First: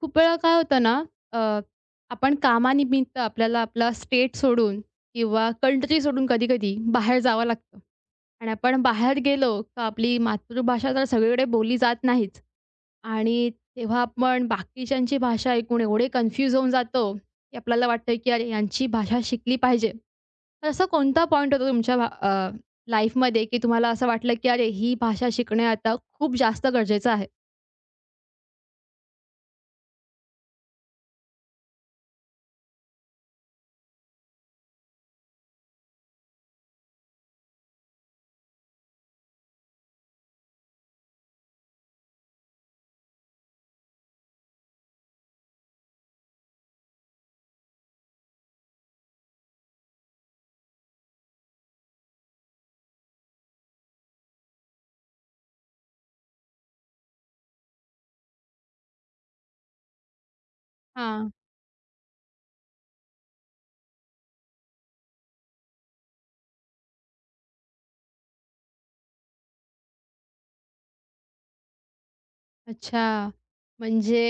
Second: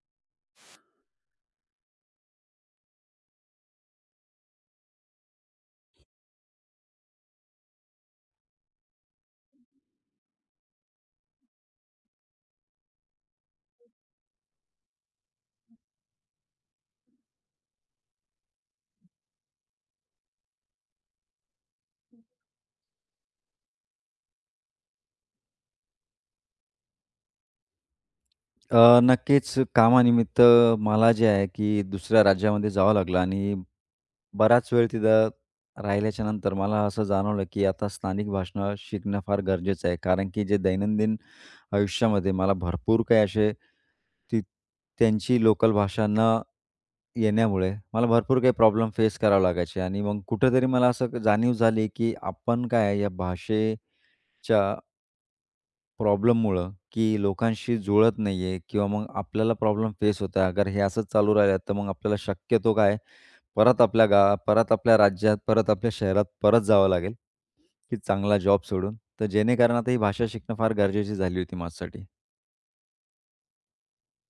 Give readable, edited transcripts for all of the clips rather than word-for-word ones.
खूप वेळा काय होतं ना, अ, आपण कामानिमित्त आपल्याला आपला स्टेट सोडून किंवा कंट्री सोडून कधी-कधी बाहेर जावं लागतं आणि आपण बाहेर गेलो का आपली मातृभाषा तर सगळीकडे बोलली जात नाहीच. आणि तेव्हा आपण बाकीच्यांची भाषा ऐकून एवढे कन्फ्यूज होऊन जातो, की आपल्याला वाटतं की अरे यांची भाषा शिकली पाहिजे. तर असा कोणता पॉइंट होता तुमच्या लाईफमध्ये की तुम्हाला असं वाटलं की अरे ही भाषा शिकणे आता खूप जास्त गरजेचं आहे? नक्कीच कामानिमित्त मला जे आहे की दुसऱ्या राज्यामध्ये जावं लागलं आणि बराच वेळ तिथं राहिल्याच्या नंतर मला असं जाणवलं की आता स्थानिक भाषा शिकणं फार गरजेचं आहे. कारण की जे दैनंदिन आयुष्यामध्ये मला भरपूर काही असे ती त्यांची लोकल भाषा न येण्यामुळे मला भरपूर काही प्रॉब्लेम फेस करावे लागायचे आणि मग कुठेतरी मला असं जाणीव झाली की आपण काय या भाषेच्या प्रॉब्लेममुळं, की लोकांशी जुळत नाहीये किंवा मग आपल्याला प्रॉब्लेम फेस होत आहे. अगर हे असंच हां. चालू राहिलं, तर मग आपल्याला शक्यतो काय, परत आपल्या गावात, परत आपल्या राज्यात, परत आपल्या शहरात परत जावं लागेल, की चांगला जॉब सोडून. तर जेणेकरून आता ही भाषा शिकणं फार गरजेची झाली होती माझ्यासाठी. अच्छा. म्हणजे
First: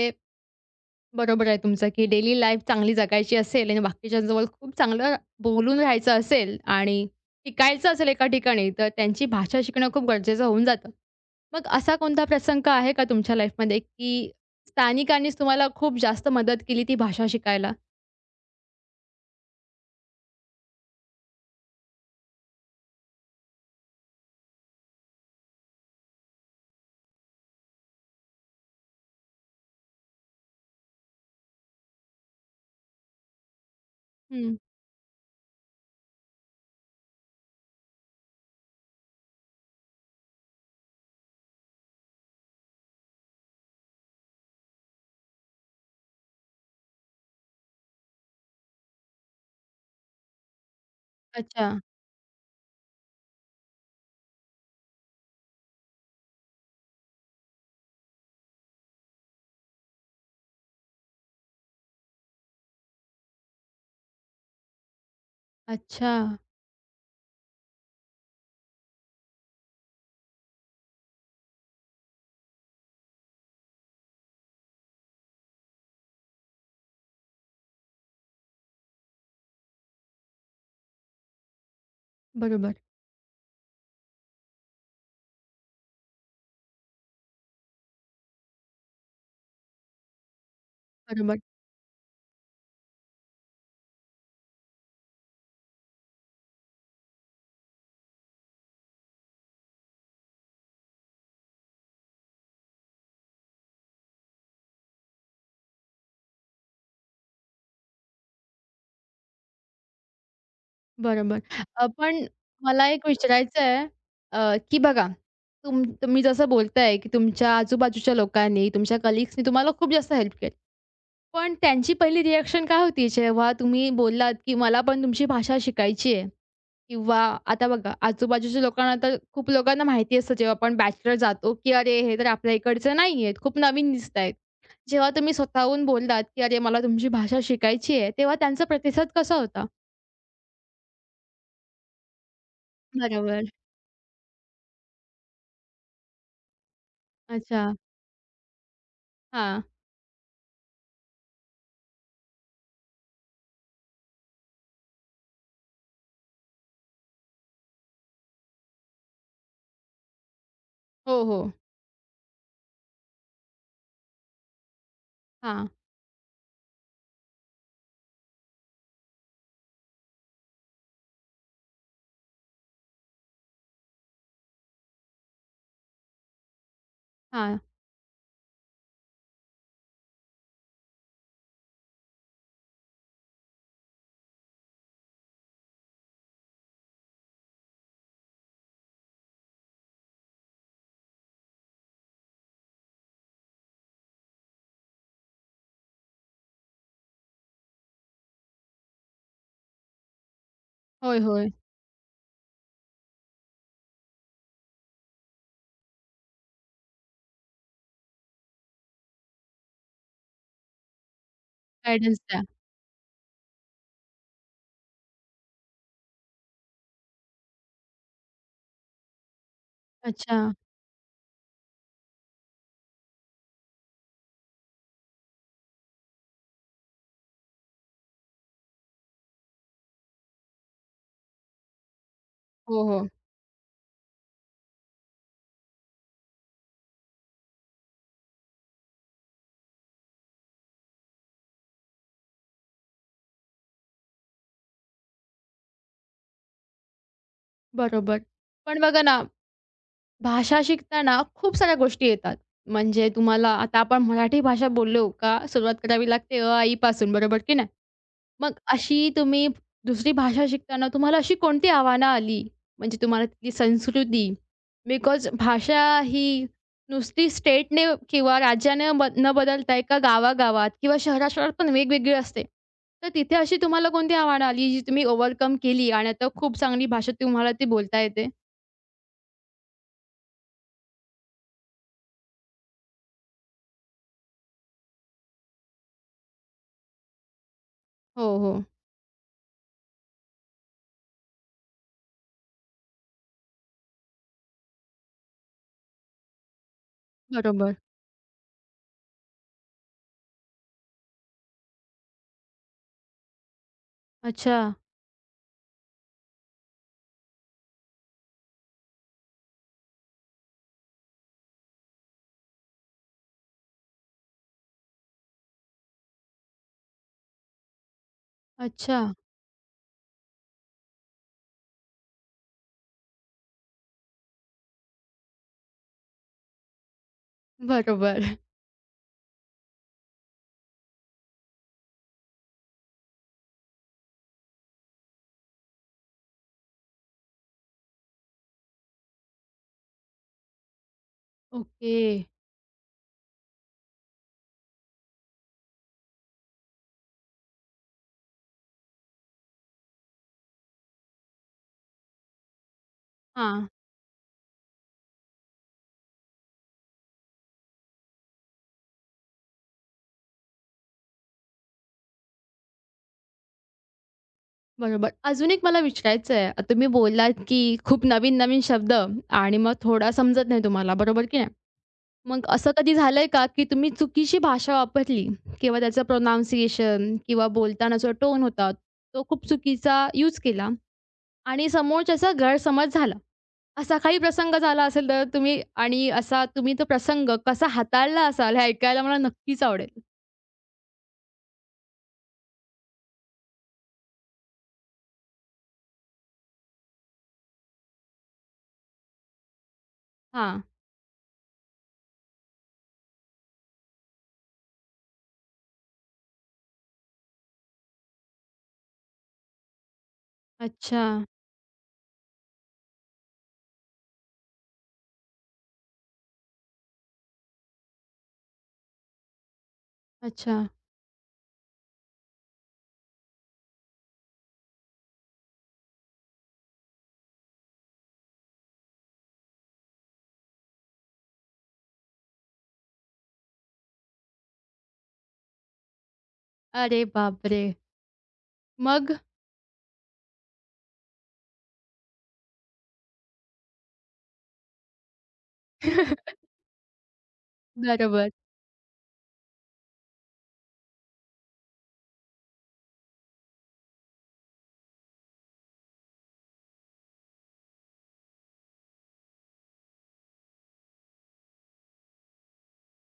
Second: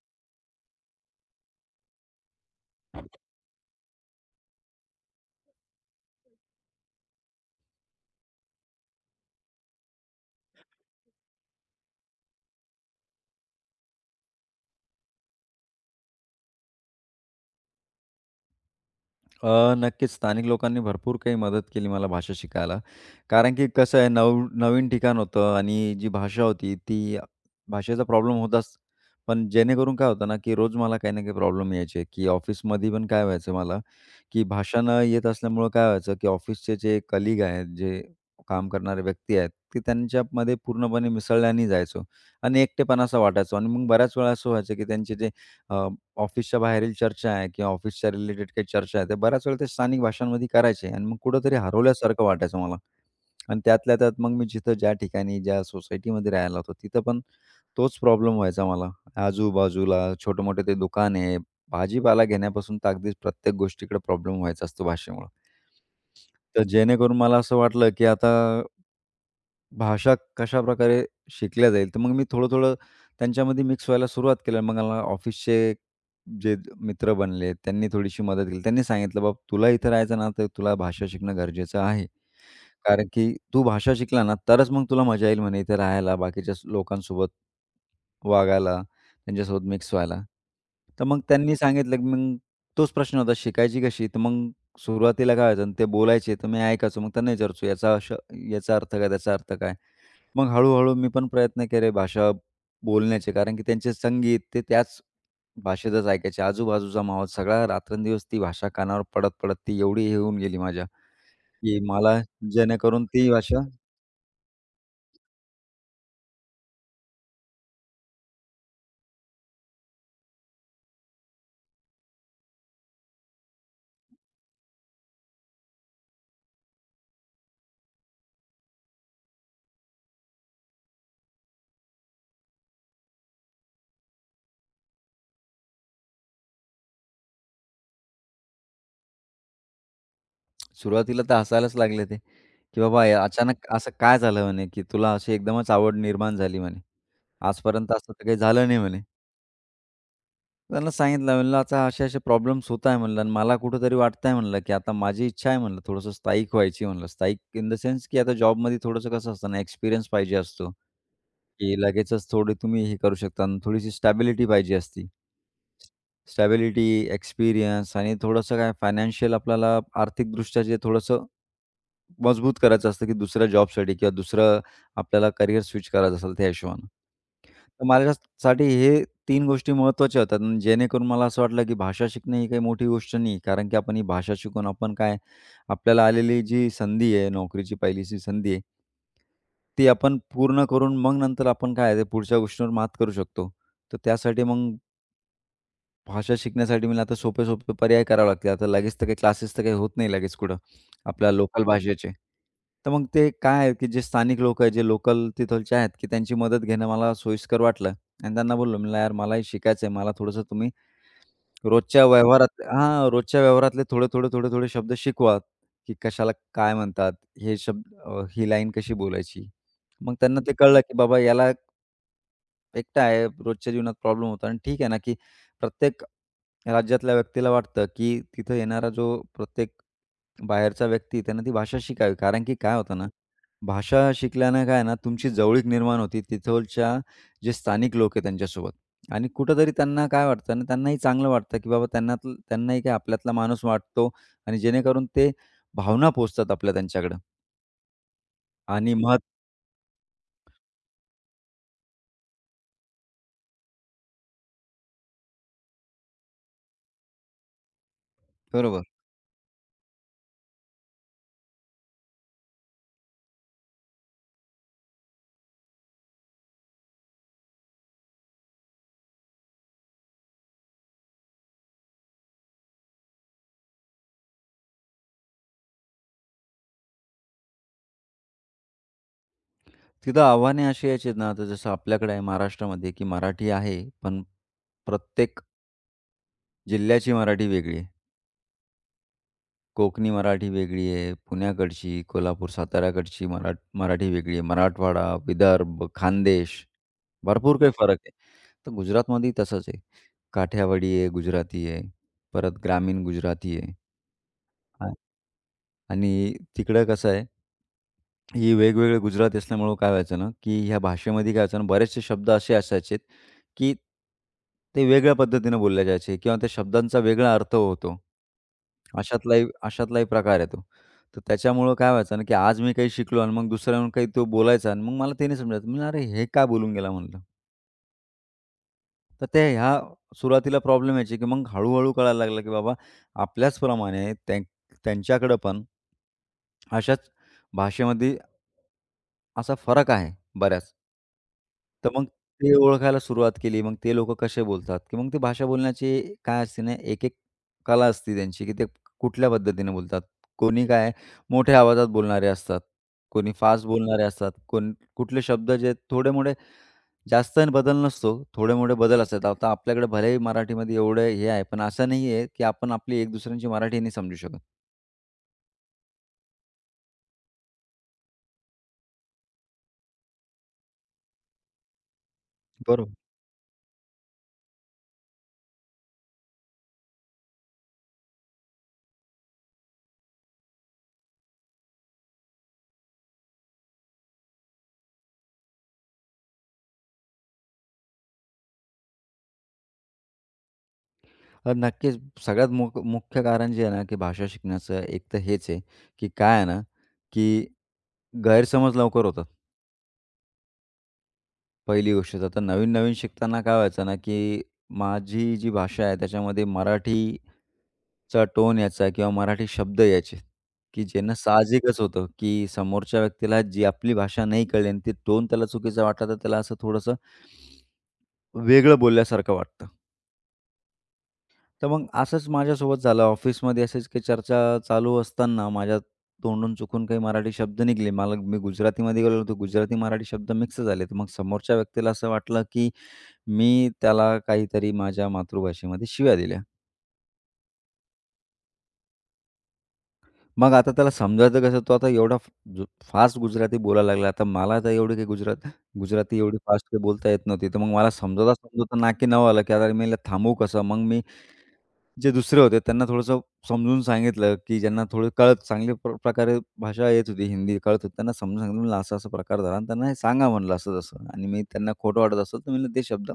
बरोबर आहे तुमचं, की डेली लाईफ चांगली जगायची असेल आणि बाकीच्यांजवळ खूप चांगलं बोलून राहायचं असेल आणि टिकायचं असेल एका ठिकाणी, तर त्यांची भाषा शिकणं खूप गरजेचं होऊन जातं. मग असा कोणता प्रसंग आहे का तुमच्या लाईफमध्ये, की स्थानिकांनीच तुम्हाला खूप जास्त मदत केली ती भाषा शिकायला? अ, नक्कीच स्थानिक लोकांनी भरपूर काही मदत केली मला भाषा शिकायला. कारण की कसं आहे नव नवीन ठिकाण होतं आणि जी भाषा होती ती भाषेचा प्रॉब्लेम होताच. पण जेणेकरून काय होतं ना, की रोज मला काही ना काही प्रॉब्लेम यायचे, की ऑफिसमध्ये पण काय व्हायचं मला, की हं. भाषा न येत असल्यामुळं काय व्हायचं, की ऑफिसचे जे कलीग आहेत, जे काम करणारे व्यक्ती आहेत, ते त्यांच्यामध्ये पूर्णपणे मिसळल्याने जायचो आणि एकटेपणा असा वाटायचो आणि मग बऱ्याच वेळा असं व्हायचं, की त्यांचे जे ऑफिसच्या बाहेरील चर्चा आहे किंवा ऑफिसच्या रिलेटेड काही चर्चा आहे, ते बऱ्याच वेळा ते स्थानिक भाषांमध्ये करायचे आणि मग कुठेतरी अच्छा. हरवल्यासारखं वाटायचं मला आणि त्यातल्या त्यात मग मी जिथं ज्या ठिकाणी, ज्या सोसायटीमध्ये राहायला होतो, तिथं पण तोच प्रॉब्लेम व्हायचा मला. आजूबाजूला छोटे-मोठे ते दुकान आहे, भाजीपाला घेण्यापासून तर अगदीच प्रत्येक गोष्टीकडे प्रॉब्लेम व्हायचा असतो भाषेमुळं. अच्छा. तर जेणेकरून मला असं वाटलं, की आता भाषा कशाप्रकारे शिकल्या जाईल. तर मग मी थोडं-थोडं त्यांच्यामध्ये मिक्स व्हायला सुरुवात केली. मग मला ऑफिसचे जे मित्र बनले, त्यांनी थोडीशी मदत केली. त्यांनी सांगितलं, "बाबा तुला इथं राहायचं ना, तर तुला भाषा शिकणं गरजेचं आहे." बरोबर, कारण की तू भाषा शिकला ना, तरच मग तुला मजा येईल म्हणे इथे राहायला, बाकीच्या लोकांसोबत वागायला, त्यांच्यासोबत मिक्स व्हायला. तर मग बरोबर, त्यांनी सांगितलं, की मग तोच प्रश्न होता, शिकायची कशी? तर मग सुरुवातीला काय व्हायचं, ते बोलायचे तर मी ऐकायचो. मग त्यांना विचारायचो, याचा अर्थ काय? त्याचा अर्थ काय? मग हळू मी पण प्रयत्न केले भाषा बोलण्याचे, कारण की त्यांचे संगीत ते त्याच भाषेतच ऐकायचे. आजूबाजूचा माहोल सगळा रात्रंदिवस ती भाषा कानावर पडत-पडत ती एवढी हे होऊन गेली माझ्या. बरोबर. की मला पण मला जेणेकरून एक ती विचारायचं भाषा आहे, की बघा तुम्ही जसं बोलताय, की तुमच्या आजूबाजूच्या लोकांनी, तुमच्या कलीग्सनी तुम्हाला खूप जास्त हेल्प केली. पण त्यांची पहिली रिएक्शन काय होती जेव्हा तुम्ही बोललात, की मला पण तुमची भाषा शिकायची आहे किंवा आता बघा आजूबाजूच्या लोकांना तर खूप लोकांना माहिती असतं जेव्हा आपण बॅचलर जातो, की "अरे हे तर आपल्या इकडचे नाही आहेत, खूप नवीन दिसतायत." जेव्हा तुम्ही स्वतःहून बोललात, की "अरे मला तुमची भाषा शिकायची आहे." तेव्हा त्यांचा प्रतिसाद कसा होता? सुरुवातीला तर हसायलाच लागले ते, की "बाबा या बरोबर. अचानक असं काय झालं?" म्हणे, की "तुला अशी एकदमच आवड निर्माण झाली?" म्हणे. अच्छा. "आजपर्यंत असं तर काही झालं नाही" म्हणे. हां. त्यांना सांगितलं म्हणलं, "आता असे-असे प्रॉब्लेम्स होत आहे" म्हणलं आणि मला कुठेतरी वाटतंय म्हणलं, की आता माझी इच्छा आहे म्हणलं थोडंसं स्थायिक व्हायची म्हणलं. स्थायिक इन द सेन्स, की आता जॉबमध्ये थोडंसं कसं असतं ना एक्सपिरियन्स पाहिजे असतो, हो, हो. की लगेचच थोडी तुम्ही हे करू शकता आणि थोडीशी स्टॅबिलिटी पाहिजे असती. हां, स्टॅबिलिटी, एक्सपिरियन्स आणि थोडंसं काय फायनान्शियल आपल्याला आर्थिकदृष्ट्या जे थोडंसं मजबूत करायचं असतं, की दुसऱ्या जॉबसाठी किंवा दुसरं आपल्याला करियर स्विच करायचं असेल त्या हिशोबानं. हां. तर माझ्यासाठी हे तीन गोष्टी महत्त्वाच्या होतात अन् जेणेकरून मला असं वाटलं की भाषा शिकणे ही काही मोठी गोष्ट नाही. कारण की आपण ही भाषा शिकून आपण काय आपल्याला आलेली जी संधी आहे, नोकरीची पहिलीची संधी आहे ती आपण पूर्ण करून मग नंतर आपण काय आहे ते पुढच्या गोष्टींवर मात करू शकतो. तर त्यासाठी मग भाषा शिकण्यासाठी मला आता सोपे-सोपे पर्याय करावे लागतील. आता लगेच तर काही क्लासेस तर काही होत नाही लगेच कुठं, होय, आपल्या होय. लोकल भाषेचे. तर मग ते काय आहे, की जे स्थानिक लोक आहेत, जे लोकल तिथलचे आहेत, की त्यांची मदत घेणं मला सोयीस्कर वाटलं आणि त्यांना बोललो, "म्हणलं यार मलाही शिकायचं आहे. मला थोडंसं तुम्ही रोजच्या गाईडन्स द्या. व्यवहारात" हां, रोजच्या व्यवहारातले थोडे, थोडे, थोडे, थोडे शब्द शिकवा, की कशाला काय म्हणतात, हे शब्द ही लाईन कशी बोलायची. मग त्यांना ते अच्छा. कळलं, की बाबा याला एकटा आहे, रोजच्या जीवनात प्रॉब्लेम होतो आणि ठीक आहे ना, की प्रत्येक राज्यातल्या व्यक्तीला वाटतं, की तिथं येणारा जो प्रत्येक बाहेरचा व्यक्ती आहे, त्यानं ती भाषा शिकावी. कारण की काय हो, होतं हो. ना, भाषा शिकल्यानं काय ना, तुमची जवळीक निर्माण होती तिथलच्या जे स्थानिक लोक आहे त्यांच्यासोबत आणि कुठेतरी त्यांना काय वाटतं आणि त्यांनाही चांगलं वाटतं, की बाबा त्यांनाही काय आपल्यातला माणूस वाटतो आणि जेणेकरून ते भावना पोहोचतात आपल्या त्यांच्याकडं बरोबर. पण आणि बघा ना, मग भाषा शिकताना खूप साऱ्या गोष्टी येतात. म्हणजे तुम्हाला आता आपण मराठी भाषा बोललो का सुरुवात करावी लागते आ, पासून बरोबर की नाही? मग बरोबर. अशी तुम्ही दुसरी भाषा शिकताना तुम्हाला अशी कोणती आव्हानं आली? म्हणजे तुम्हाला तिथली संस्कृती बिकॉज भाषा ही नुसती स्टेटने किंवा राज्याने न बदलता एका गावागावात किंवा शहरा-शहरात पण वेगवेगळी असते. तर तिथे अशी तुम्हाला कोणती आव्हानं आली जी तुम्ही ओव्हरकम केली आणि आता खूप चांगली भाषा तुम्हाला ती बोलता येते? तिथं आव्हाने अशी यायची ना, आता जसं आपल्याकडे आहे महाराष्ट्रामध्ये, की मराठी आहे, पण प्रत्येक जिल्ह्याची मराठी वेगळी आहे. हो, हो. कोकणी मराठी वेगळी आहे, पुण्याकडची, कोल्हापूर, साताऱ्याकडची मराठी वेगळी आहे, मराठवाडा, विदर्भ, खानदेश, भरपूर काही बरोबर. फरक आहे. तर गुजरातमध्येही तसंच आहे. काठियावाडी आहे, गुजराती आहे, परत ग्रामीण गुजराती आहे. अच्छा. हां, आणि तिकडं कसं आहे ही वेगवेगळे गुजराती असल्यामुळं काय व्हायचं ना, की ह्या भाषेमध्ये काय व्हायचं ना, बरेचसे शब्द असे असायचे, की ते वेगळ्या पद्धतीने बोलले जायचे किंवा त्या शब्दांचा वेगळा अर्थ होतो. अच्छा. अशातलाही अशातलाही प्रकार आहे तो. तर त्याच्यामुळं काय व्हायचं ना, की आज मी काही शिकलो आणि मग दुसऱ्याहून काही तो बोलायचा आणि मग मला ते नाही समजायचं. मी म्हणलं, "अरे हे काय बोलून गेला?" म्हणलं. बरोबर. तर त्या ह्या सुरुवातीला प्रॉब्लेम यायचे, की मग हळू-हळू कळायला लागलं, की बाबा आपल्याचप्रमाणे त्यांच्याकडं पण अशाच भाषेमध्ये असा फरक आहे बऱ्याच. तर ओके. मग ते ओळखायला सुरुवात केली. मग ते लोकं कसे बोलतात, की मग ती भाषा बोलण्याची काय असते ना, एक-एक कला असते त्यांची, की ते कुठल्या पद्धतीने बोलतात. कोणी काय मोठ्या आवाजात बोलणारे असतात, कोणी फास्ट हां, बोलणारे असतात, कोण कुठले शब्द जे थोडे-मोठे जास्त बदल नसतो, थोडे-मोठे बदल असतात. आता आपल्याकडे भलेही मराठीमध्ये एवढं हे आहे, पण असं नाही आहे, की आपण आपली एक दुसऱ्यांची मराठी नाही समजू शकत. बरोबर. अजून एक मला विचारायचं आहे. आता तुम्ही बोललात, की खूप नवीन-नवीन शब्द आणि मग थोडा समजत नाही तुम्हाला, बरोबर की नाही? मग असं कधी बरोबर. झालंय का, की तुम्ही चुकीची भाषा वापरली किंवा त्याचं प्रोनाउन्सिएशन किंवा बोलताना जो टोन होता, तो खूप चुकीचा यूज केला आणि समोरच्याचा गैरसमज झाला. असा काही प्रसंग झाला असेल तर तुम्ही आणि असा तुम्ही तो प्रसंग कसा हाताळला असाल, हे ऐकायला मला नक्कीच आवडेल? तर नक्कीच सगळ्यात मुख्य कारण जे आहे ना, की भाषा शिकण्याचं एक तर हेच आहे, की काय आहे ना, की गैरसमज लवकर होतात. हां. पहिली गोष्ट तर आता नवीन-नवीन शिकताना काय व्हायचं ना, की माझी जी भाषा आहे त्याच्यामध्ये मराठी चा टोन यायचा किंवा मराठी शब्द यायचे, की अच्छा. ज्यांना साहजिकच होतं, की समोरच्या व्यक्तीला जी आपली भाषा नाही कळली आणि ते टोन त्याला चुकीचा वाटला, तर त्याला असं थोडंसं वेगळं बोलल्यासारखं वाटतं. अच्छा. तर मग असंच माझ्यासोबत झालं. ऑफिसमध्ये असेच काही चर्चा चालू असताना माझ्या तोंडून चुकून काही मराठी शब्द निघाले. मला मी गुजरातीमध्ये गेलो होतो. गुजराती मराठी शब्द मिक्स झाले. तर मग समोरच्या व्यक्तीला असं वाटलं, की मी त्याला काहीतरी माझ्या मातृभाषेमध्ये शिव्या दिल्या. अरे बापरे! मग? मग आता त्याला समजायचं कसं? तो आता एवढा जो फास्ट गुजराती बोलायला लागला. आता मला तर एवढी काही गुजराती एवढी फास्ट काही बोलता येत नव्हती. तर मग मला बरोबर. समजवता-समजवता नाकी नऊ आलं, की आता मी हिला थांबवू कसं? मग मी जे दुसरे होते त्यांना थोडंसं समजून सांगितलं, की ज्यांना थोडं कळत चांगल्या प्रकारे भाषा येत होती, हिंदी कळत होती. त्यांना समजून सांगितलं म्हणलं असा-असा प्रकार झाला आणि त्यांना हे सांगा म्हणलं असं-तसं आणि मी त्यांना खोटं वाटत असेल तर म्हणलं ते शब्द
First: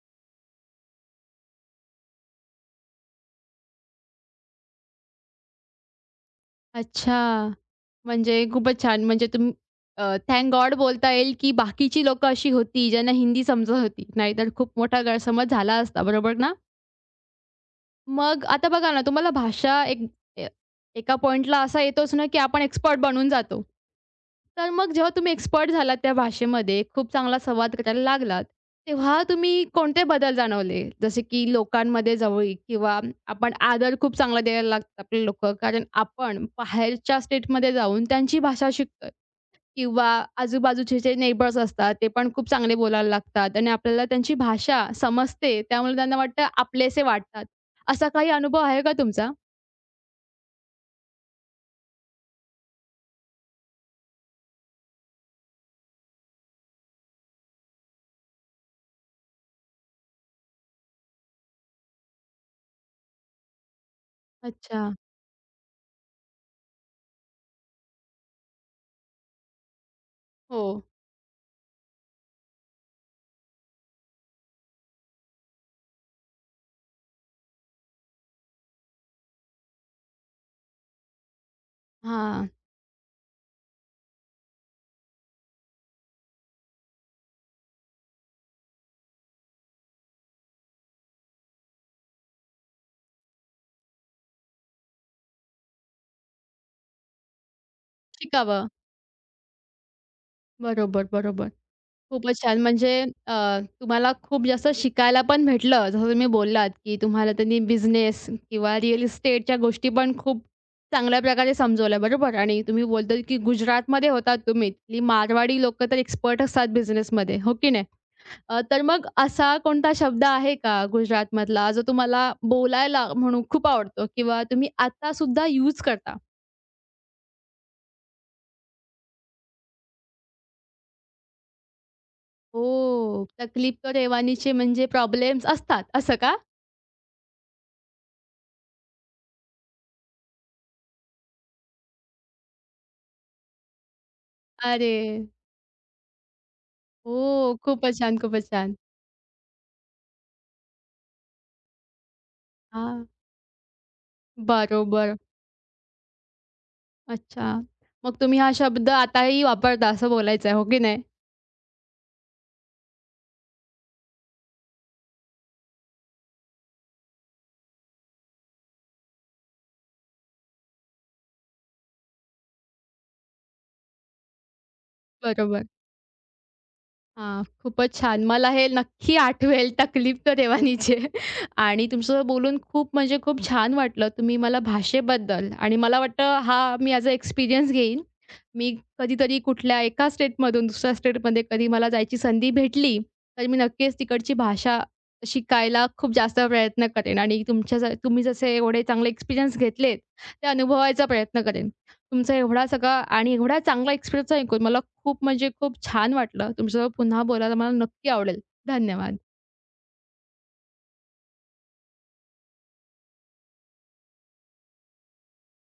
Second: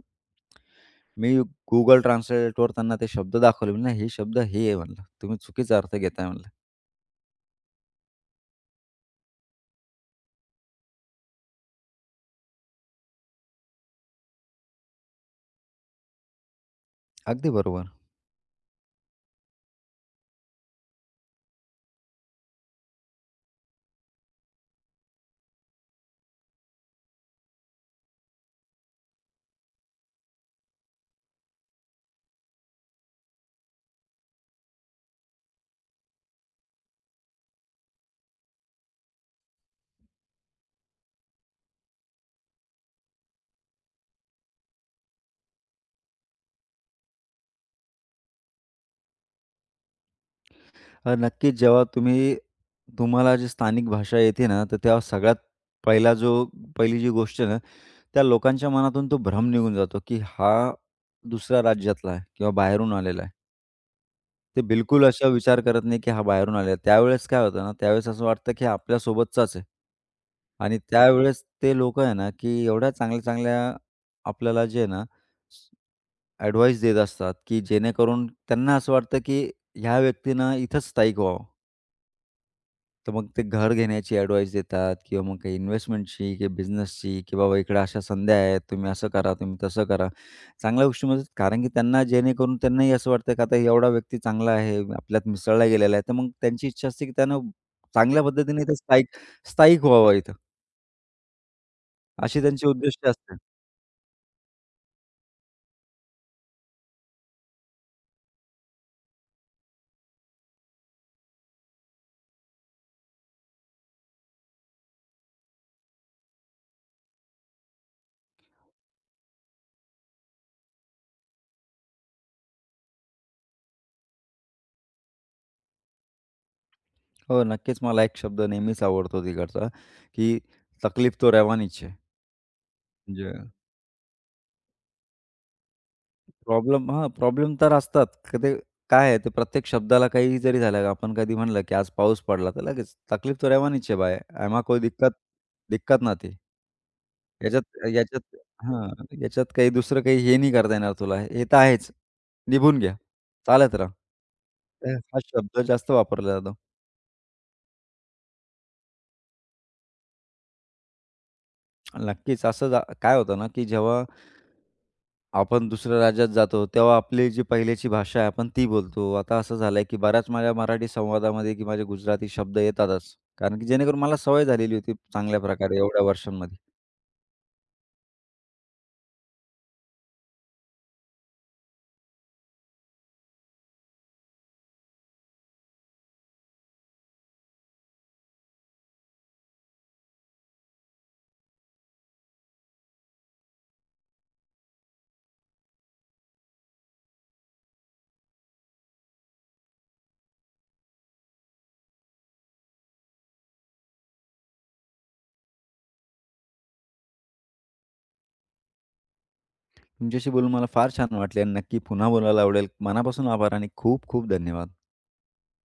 मी Google Translateवर त्यांना ते शब्द दाखवले. म्हणलं हे शब्द हे आहे म्हणलं. तुम्ही चुकीचा अर्थ घेताय म्हणलं. अच्छा. म्हणजे खूपच छान. म्हणजे तुम्ही थँक गॉड बोलता येईल, की बाकीची लोकं अशी होती, ज्यांना हिंदी समजत होती. नाहीतर खूप मोठा गैरसमज झाला असता. बरोबर ना? अगदी बरोबर. मग आता बघा ना, तुम्हाला भाषा एक ए एका पॉइंटला असा येतोच ना, की आपण एक्सपर्ट बनून जातो. तर मग जेव्हा तुम्ही एक्सपर्ट झालात त्या भाषेमध्ये, खूप चांगला संवाद करायला लागलात, तेव्हा तुम्ही कोणते बदल जाणवले? जसे की लोकांमध्ये जवळीक किंवा आपण आदर खूप चांगला द्यायला लागतात आपले लोकं, कारण आपण बाहेरच्या स्टेटमध्ये जाऊन त्यांची भाषा शिकतोय किंवा आजूबाजूचे जे नेबर्स असतात, ते पण खूप चांगले बोलायला लागतात आणि आपल्याला त्यांची भाषा समजते. त्यामुळे त्यांना वाटतं आपलेसे वाटतात. असा काही अनुभव आहे का तुमचा? हां, नक्कीच. जेव्हा तुम्ही तुम्हाला जी स्थानिक भाषा येते ना, तर तेव्हा सगळ्यात पहिला जो पहिली जी गोष्ट आहे ना, त्या लोकांच्या मनातून तो भ्रम निघून जातो, की हा दुसऱ्या राज्यातला आहे किंवा बाहेरून आलेला आहे. ते अच्छा. बिलकुल असा विचार करत नाही, की हा बाहेरून आलेला आहे. त्यावेळेस काय होतं ना, त्यावेळेस असं वाटतं, की हा आपल्यासोबतचाच आहे. हो. आणि त्यावेळेस ते लोकं आहे ना, की एवढ्या चांगल्या-चांगल्या आपल्याला जे आहे ना, ॲडवाईस देत असतात, की जेणेकरून त्यांना असं वाटतं, की ह्या व्यक्तीनं इथंच स्थायिक व्हावं. हां. तर मग ते घर घेण्याची ॲडवाईस देतात किंवा मग काही इन्व्हेस्टमेंटची किंवा बिझनेसची की बाबा इकडे अशा संध्या आहेत, तुम्ही असं करा, तुम्ही तसं करा. चांगल्या गोष्टी मदत कारण की त्यांना जेणेकरून त्यांनाही असं वाटतं की आता एवढा व्यक्ती चांगला आहे, आपल्यात मिसळला गेलेला आहे. तर मग त्यांची इच्छा असते की त्यानं चांगल्या पद्धतीने शिकावं. इथं स्थायिक स्थायिक व्हावं इथं. बरोबर, बरोबर. खूपच अशी छान. त्यांची म्हणजे उद्दिष्ट अ, असते. तुम्हाला खूप जास्त शिकायला पण भेटलं. जसं तुम्ही बोललात, की तुम्हाला त्यांनी बिझनेस किंवा रिअल इस्टेटच्या गोष्टी पण खूप चांगल्या प्रकारे समजवल्या, बरोबर? आणि तुम्ही बोलताय, की गुजरातमध्ये होतात तुम्ही. तिथली मारवाडी लोकं तर एक्सपर्ट असतात बिझनेसमध्ये, हो की नाही? तर मग असा कोणता शब्द आहे का गुजरातमधला, जो तुम्हाला बोलायला म्हणून खूप आवडतो किंवा तुम्ही आत्तासुद्धा यूज करता? हो, नक्कीच मला एक शब्द नेहमीच आवडतो तिकडचा की तकलीफ तो रवानीच है. ओह! म्हणजे तकलीफ तो रेवानीची म्हणजे प्रॉब्लेम्स असतात, असं का? प्रॉब्लेम हां, प्रॉब्लेम तर असतात. की ते काय आहे, ते प्रत्येक शब्दाला काही जरी झालं, आपण कधी म्हणलं, की आज पाऊस पडला, तर लगेच तकलीफ तो रहवानीच है भाई. एमा कोई अरे! दिक्कत दिक्कत ना थी. हो, याच्यात खूपच छान, याच्यात खूपच छान. हां, याच्यात काही दुसरं काही हे नाही करता येणार तुला. हे तर आहेच. निभून घ्या. हां, चालत राहा. तर बरोबर. हा शब्द जास्त वापरला जातो. अच्छा. मग तुम्ही हा शब्द आताही वापरता असं बोलायचं आहे, हो की नाही? आणि नक्कीच असं जा काय होतं ना, की जेव्हा आपण दुसऱ्या राज्यात जातो, तेव्हा आपली जी पहिल्याची भाषा आहे आपण ती बोलतो. आता असं झालंय, की बऱ्याच माझ्या मराठी संवादामध्ये की माझे गुजराती शब्द येतातच. कारण की जेणेकरून मला सवय झालेली होती चांगल्या बरोबर. प्रकारे एवढ्या वर्षांमध्ये. हां, खूपच छान. मला हे नक्की आठवेल तकलीफ तर रेवानीची आणि तुमचं बोलून खूप म्हणजे खूप छान वाटलं. तुम्ही मला भाषेबद्दल आणि मला वाटतं हा मी ॲज अ एक्सपिरियन्स घेईन. मी कधीतरी कुठल्या एका स्टेटमधून दुसऱ्या स्टेटमध्ये कधी मला जायची संधी भेटली, तर मी नक्कीच तिकडची भाषा शिकायला खूप जास्त प्रयत्न करेन आणि तुमच्या ज तुम्ही जसे एवढे चांगले एक्सपिरियन्स घेतलेत, ते अनुभवायचा प्रयत्न करेन. तुमचा एवढा सगळा आणि एवढा चांगला एक्सपिरियन्स ऐकून मला खूप म्हणजे खूप छान वाटलं. तुमच्यासोबत पुन्हा बोलायला मला नक्की आवडेल. धन्यवाद. तुमच्याशी बोलून मला फार छान वाटले आणि नक्की पुन्हा बोलायला आवडेल. मनापासून आभार आणि खूप खूप धन्यवाद.